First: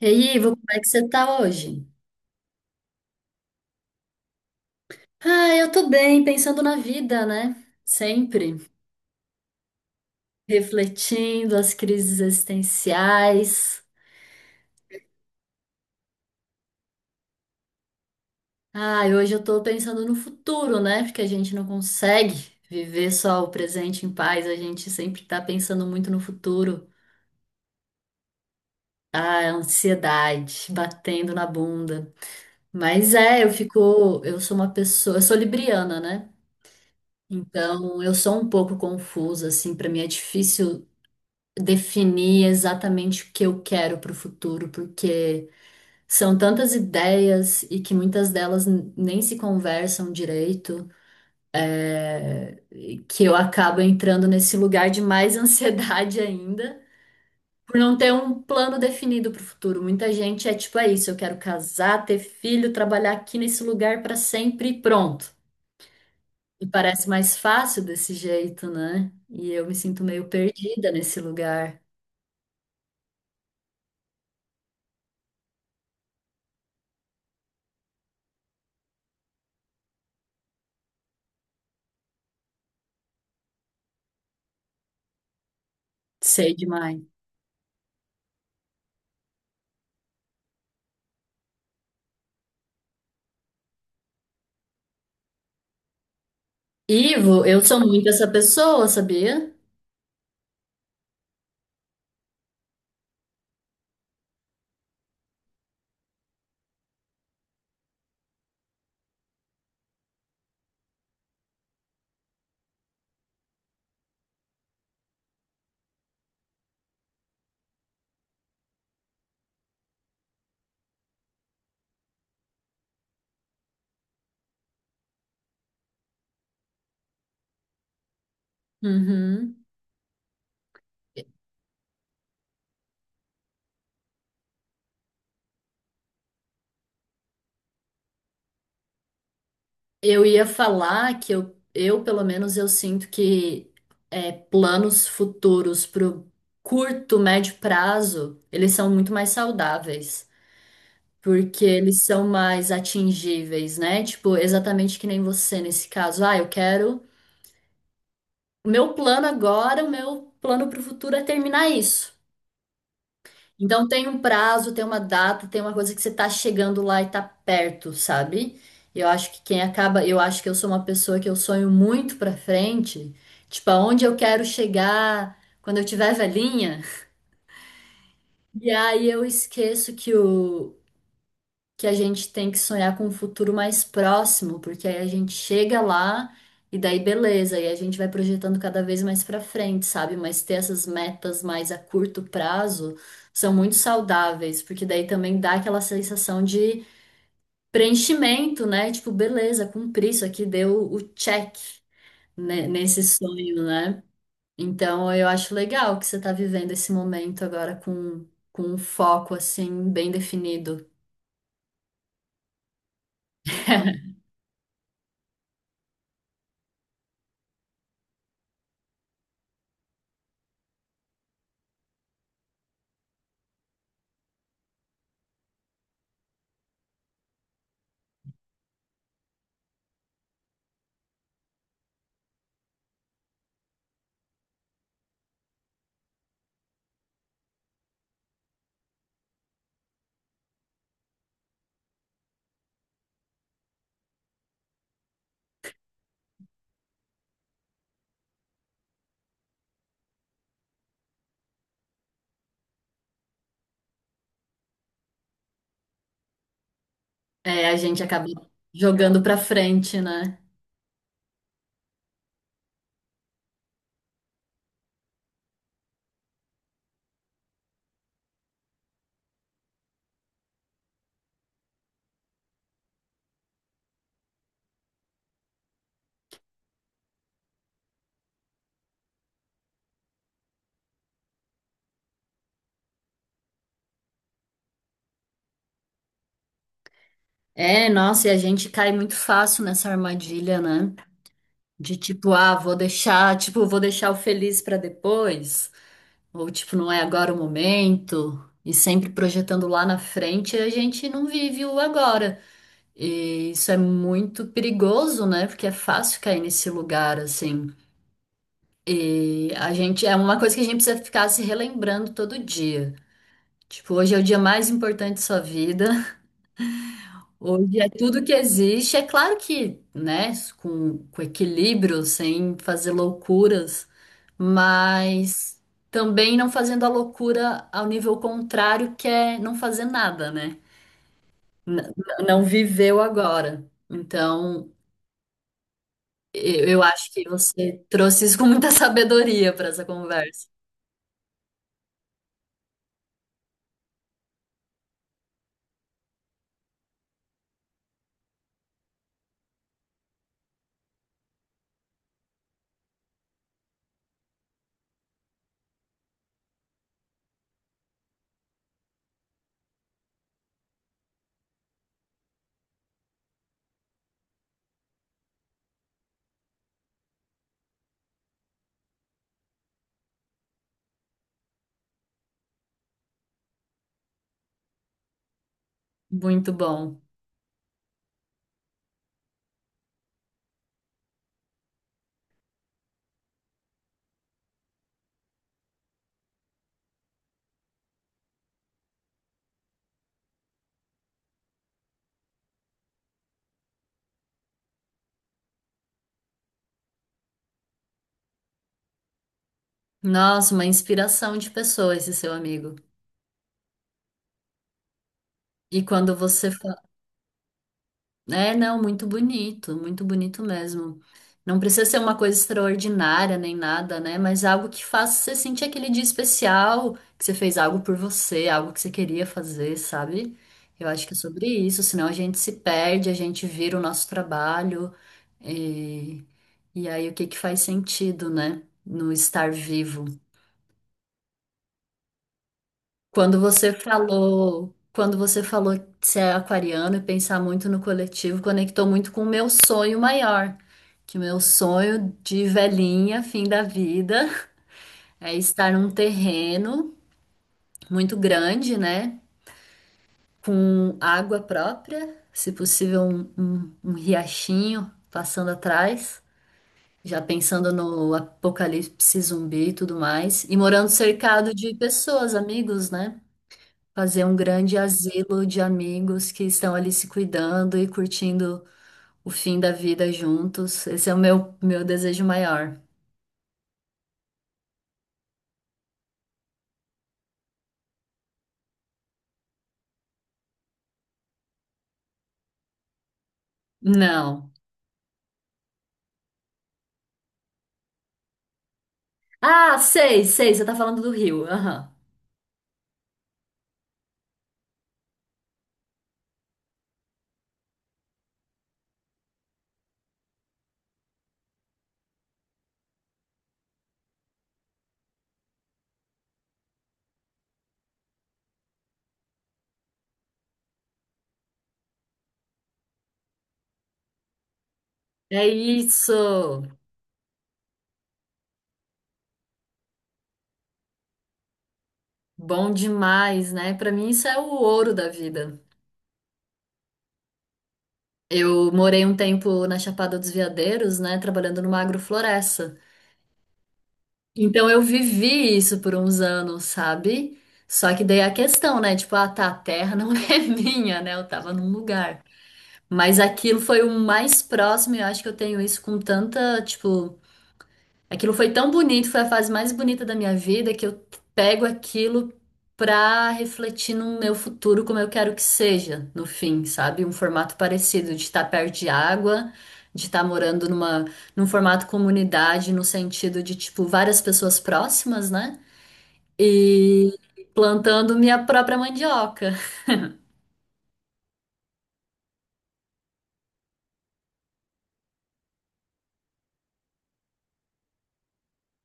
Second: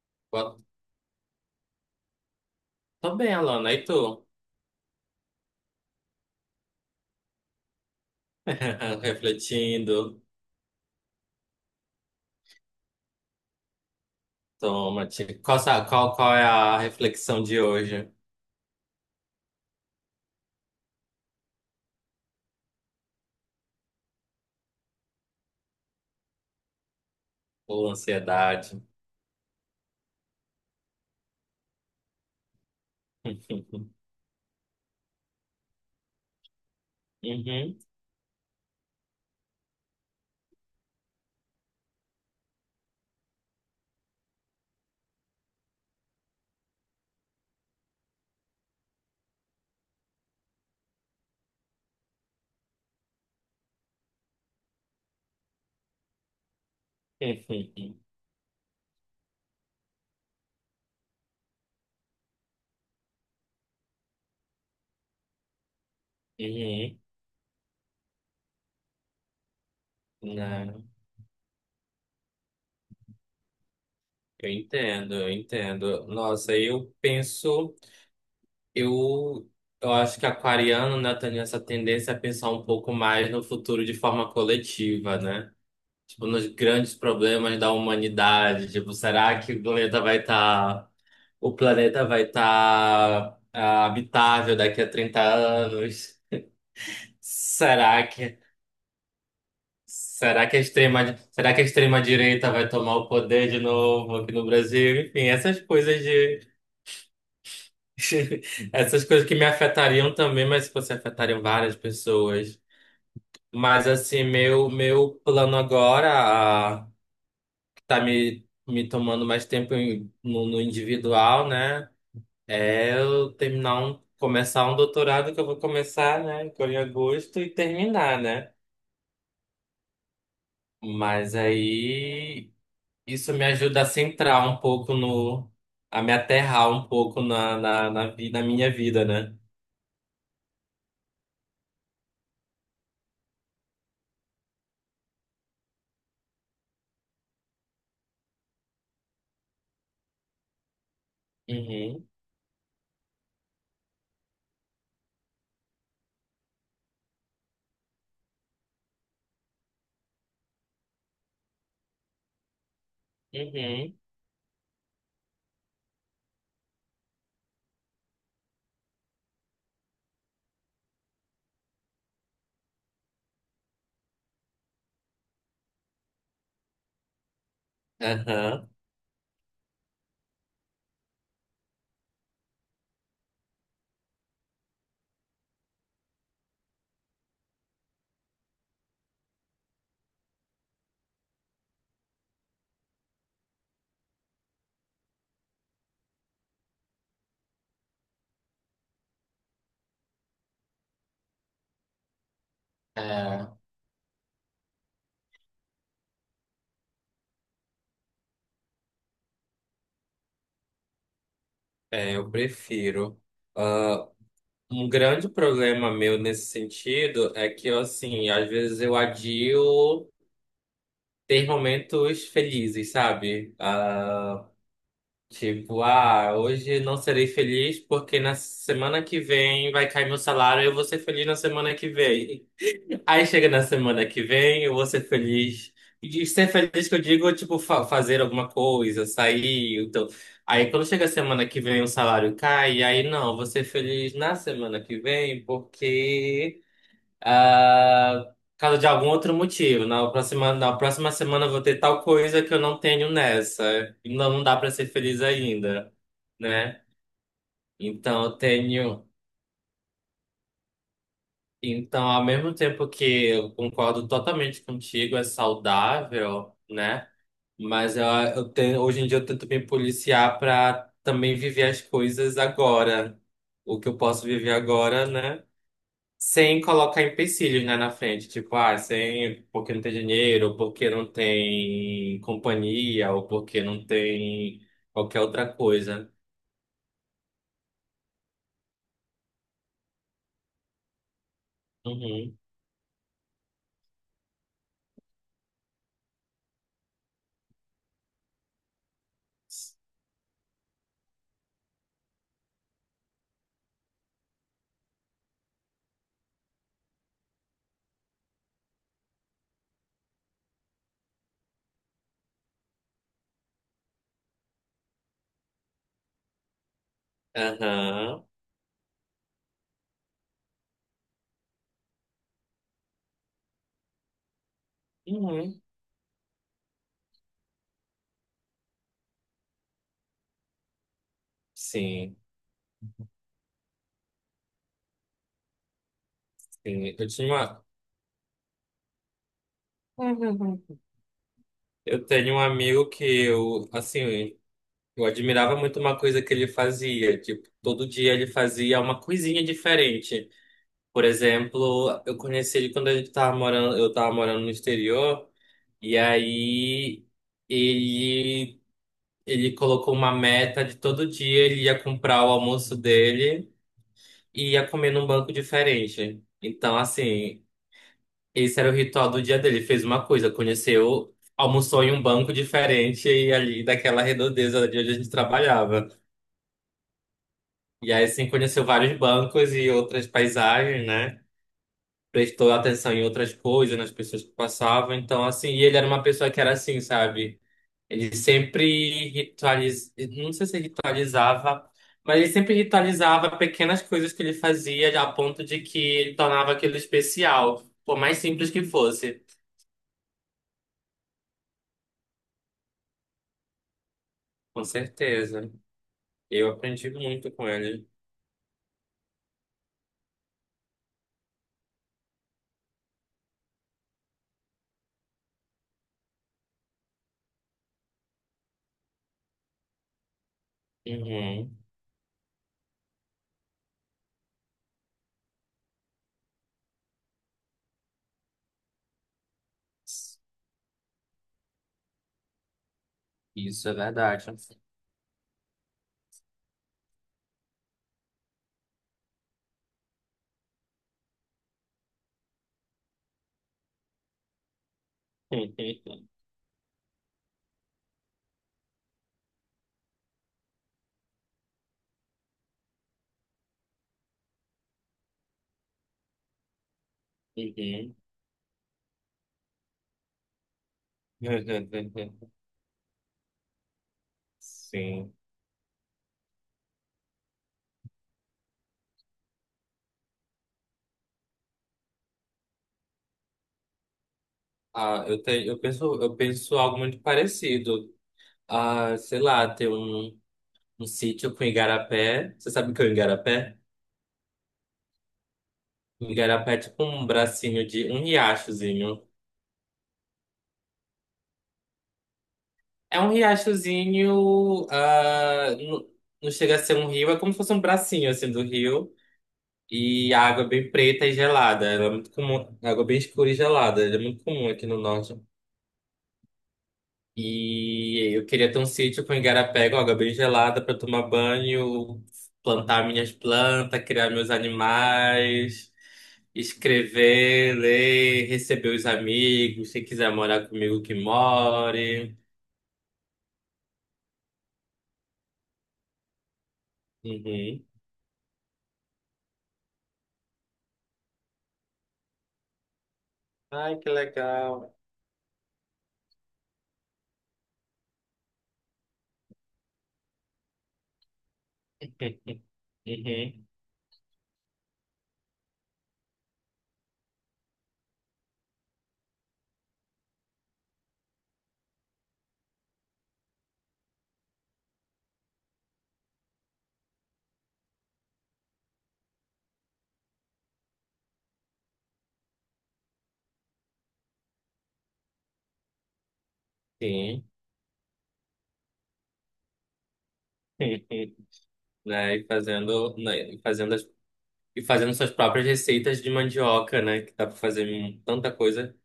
E aí, Ivo, Boa- como é que você tá hoje? Tô bem, Alana. E tu? Ah, eu tô bem, pensando na vida, né? Sempre. Refletindo. Refletindo as crises existenciais. Toma, te- qual, sa- qual, qual é a reflexão de hoje? Ah, e hoje eu tô pensando no futuro, né? Porque a gente não consegue viver só o presente em paz, a gente sempre tá pensando muito no futuro. Ou ansiedade? Ah, a ansiedade batendo na bunda. Mas é, eu fico, eu sou uma pessoa, eu sou libriana, né? Uhum. Então, eu sou um pouco confusa, assim, pra mim é difícil definir exatamente o que eu quero para o futuro, porque são tantas ideias e que muitas delas nem se conversam direito, é, que eu acabo entrando nesse lugar de mais ansiedade ainda. Por não ter um plano definido para o futuro. Muita gente é tipo, é isso, eu quero casar, ter filho, trabalhar aqui nesse lugar para sempre e pronto. E Uhum. parece mais fácil desse jeito, né? E eu me sinto meio Não, perdida nesse lugar. eu entendo, eu entendo. Nossa, eu penso, eu, eu acho que aquariano, né, tem essa tendência a pensar um pouco mais no futuro de forma coletiva, né? Tipo, nos Sei grandes demais. problemas da humanidade. Tipo, será que o planeta vai estar. O planeta vai estar habitável daqui a 30 anos. Ivo, eu sou Será muito essa que pessoa, sabia? Será que a extrema direita vai tomar o poder de novo aqui no Brasil? Enfim, essas coisas de essas coisas que me afetariam também, mas se fosse afetariam várias pessoas. Mas assim, meu plano agora, que tá me tomando mais tempo no individual, né? Eu terminar começar um doutorado que eu vou começar, né, agora em agosto e terminar, né? Uhum. Mas aí isso me ajuda a centrar um pouco no, a me aterrar um pouco na minha vida, né? Eu ia falar que eu pelo menos, eu sinto que é, planos futuros pro curto, médio prazo, eles são muito mais saudáveis, porque eles Uhum, são mais atingíveis, né? Tipo, exatamente que nem você nesse caso. Ah, eu quero. O meu plano agora, o meu plano pro futuro é terminar isso. Então uhum, tem um prazo, tem uma data, tem uma coisa que você tá chegando lá e tá perto, sabe? Eu acho que quem acaba, eu acho que eu sou uma pessoa que eu sonho muito pra frente, tipo aonde eu quero chegar quando eu tiver velhinha. aham. E aí eu esqueço que o, que a gente tem que sonhar com um futuro mais próximo, porque aí a gente chega lá e daí beleza, e a gente vai projetando cada vez mais pra frente, sabe? Mas ter essas metas mais a curto prazo são muito saudáveis, porque daí também dá aquela sensação de preenchimento, né? Tipo, beleza, cumpri isso aqui, deu o check, né, nesse É, sonho, né? Então eu acho legal que você tá vivendo esse momento agora com um foco assim bem definido. é, eu prefiro. Ah, um grande problema meu nesse sentido é que, eu, assim, às vezes eu adio ter momentos felizes, sabe? Tipo, ah, hoje não serei feliz porque na semana que vem vai cair meu salário e eu vou ser feliz na semana que vem. Aí chega na semana que vem, eu vou ser feliz. E ser feliz que eu digo, tipo, fazer alguma coisa, sair. Então. Aí quando chega a semana que vem o salário cai, aí não, eu vou ser feliz na semana que vem porque. Ah, por causa de algum outro motivo. Na próxima semana eu vou ter tal coisa que eu não tenho nessa. E não, não dá para ser feliz ainda, né? É, a gente Então acaba eu tenho. jogando pra frente, né? Então, ao mesmo tempo que eu concordo totalmente contigo, é saudável, né? Mas eu tenho, hoje em dia eu tento me policiar para também viver as coisas agora. O que eu posso viver agora, né? Sem colocar empecilhos, né, na frente. Tipo, ah, sem, porque não tem dinheiro, ou porque não tem companhia, ou porque não tem qualquer outra coisa. É, nossa, e a gente cai muito fácil nessa armadilha, né? De tipo, Uhum. ah, vou deixar, tipo, vou deixar o feliz pra depois, ou tipo, não é agora o momento, e sempre projetando lá na frente, a gente não vive o agora. E isso é muito perigoso, né? Porque é fácil cair nesse lugar assim. E a gente é uma coisa que a gente precisa ficar se relembrando todo dia. Tipo, hoje é o dia mais importante da sua vida. Hoje é tudo Aham. que existe. É claro que, né, com equilíbrio, sem fazer loucuras, mas Uhum. também não fazendo a loucura ao nível contrário, que é não fazer nada, né? Sim, Não viveu agora. Então, eu sim. Eu acho que tinha uma. você trouxe isso com muita sabedoria para essa conversa. Uhum. Eu tenho um amigo que eu, assim, eu admirava muito uma coisa que ele fazia. Tipo, todo dia ele fazia uma coisinha diferente. Por exemplo, eu conheci ele quando eu tava morando no exterior. E aí ele, ele colocou uma meta de todo dia ele ia comprar o almoço dele e ia comer num banco diferente. Então, assim, esse era o ritual do dia dele. Ele fez uma coisa, conheceu, almoçou em um banco diferente e ali daquela redondeza de onde a gente trabalhava. Muito bom. E aí, assim, conheceu vários bancos e outras paisagens, né? Prestou atenção em outras coisas, nas pessoas que passavam. Então, assim, e ele era uma pessoa que era assim, sabe? Ele sempre ritualizava, não sei se ritualizava, mas ele sempre ritualizava pequenas coisas que ele fazia a ponto de que ele tornava aquilo especial, por mais simples que fosse. Nossa, uma inspiração de pessoa esse seu amigo. Com certeza. E quando Eu você aprendi muito com ele. É, não, muito bonito mesmo. Não precisa ser uma coisa extraordinária nem nada, né? Mas algo que faça você sentir aquele dia especial, que você fez algo por você, algo que você queria fazer, sabe? Eu acho que é sobre Uhum. isso, senão a gente se perde, a gente vira o nosso trabalho, e, e aí o que que faz sentido, né? No estar vivo. Isso é verdade. Quando você falou de ser aquariano e pensar muito no coletivo, conectou muito com o meu sonho maior, que o meu sonho de velhinha, fim da vida, é estar num terreno muito grande, né, com água própria, se possível um riachinho passando atrás, já pensando Uhum. no apocalipse zumbi e tudo mais, e morando cercado de pessoas, amigos, né? Fazer um grande Sim. asilo de amigos que estão ali se cuidando e curtindo o fim da vida juntos. Esse é o meu desejo maior. Ah, eu tenho, eu penso algo muito parecido. Ah, sei lá, ter um sítio com igarapé. Você sabe o que é o igarapé? Não. Igarapé é tipo um bracinho de um riachozinho. Ah, sei, sei, você tá falando do Rio. Aham. É um riachozinho, não chega a ser um rio, é como se fosse um bracinho assim do rio. E a água é bem preta e gelada. Ela é muito comum, água bem escura e gelada. Ela é muito comum aqui no norte. E eu queria ter um sítio com igarapé, com água bem gelada para tomar banho, plantar minhas plantas, criar meus É animais, isso. escrever, ler, receber os amigos, quem quiser morar comigo que more. Bom demais, né? Pra mim isso é o ouro da vida. Uhum. Eu morei um tempo na Chapada dos Veadeiros, né, trabalhando numa agrofloresta. Ai, que Então legal. eu vivi isso por uns anos, sabe? Só que daí é a questão, né? Tipo, ah, tá, a terra não é minha, né? Eu tava num lugar. Mas Uhum. aquilo foi o mais próximo, e eu acho que eu tenho isso com tanta, tipo. Aquilo foi tão bonito, foi a fase mais bonita da minha vida que eu pego aquilo pra refletir no meu futuro como eu quero que seja, no fim, sabe? Um formato parecido de estar perto de água, de estar morando num formato comunidade, no sentido de tipo várias pessoas próximas, né? E Sim. plantando minha própria mandioca. Né, e fazendo, né, e fazendo as- e fazendo suas próprias receitas de mandioca, né? Que dá para fazer tanta coisa.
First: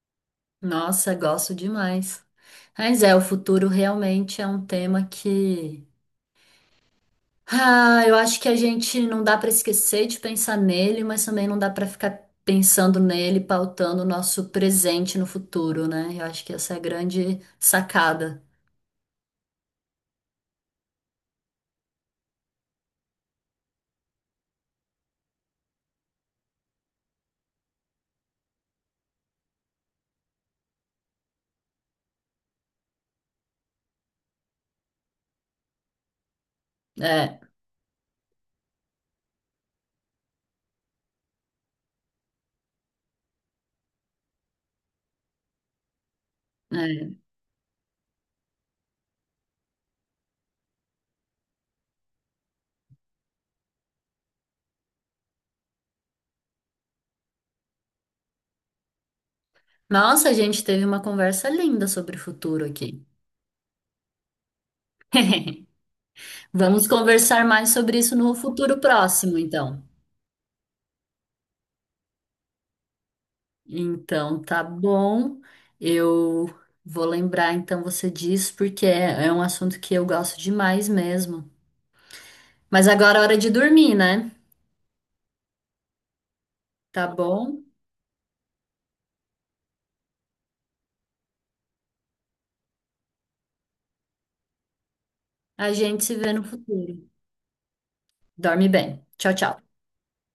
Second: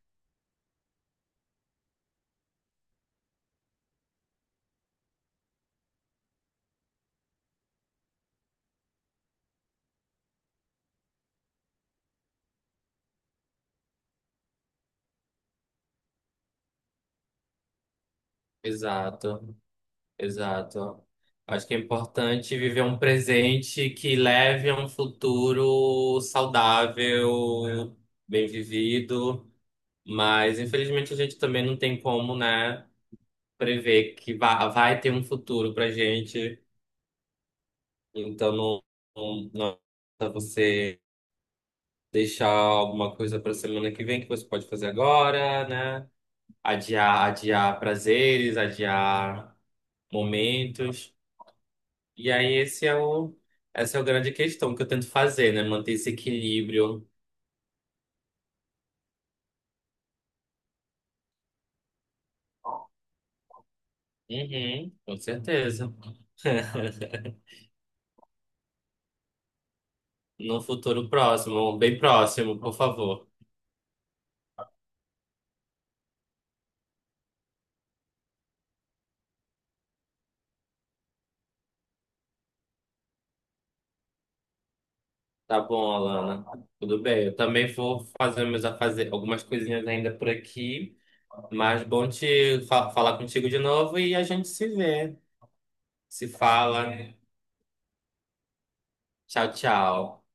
Nossa, gosto demais. Mas é, o futuro realmente é um tema que Ah, eu acho que a gente não dá para esquecer de pensar nele, mas também não dá para ficar pensando nele, pautando o nosso presente no futuro, né? Eu acho que essa é a grande sacada. Exato. Exato. Acho que é importante viver um presente que leve a um futuro saudável, bem vivido, mas infelizmente a gente também não tem como, né, prever que vai ter um futuro pra gente. É, Então não, não é você deixar alguma coisa pra semana que vem que você pode fazer agora, né? é. Adiar, adiar prazeres, adiar momentos. E aí essa é a grande questão que eu tento fazer, né? Manter esse equilíbrio. Nossa, a gente teve uma conversa linda sobre o futuro aqui. Uhum, com certeza. Vamos conversar mais sobre isso no futuro próximo, então. No futuro próximo, bem próximo, por favor. Então, tá bom. Eu vou lembrar então você disso, porque é um assunto que eu gosto demais mesmo. Mas agora é hora de dormir, né? Tá bom, Alana. Tudo Tá bem. Eu bom? também vou fazer algumas coisinhas ainda por aqui. Mas bom falar contigo de novo e a gente se vê. A gente se Se vê no fala. futuro. Dorme bem. Tchau, Tchau, tchau. tchau.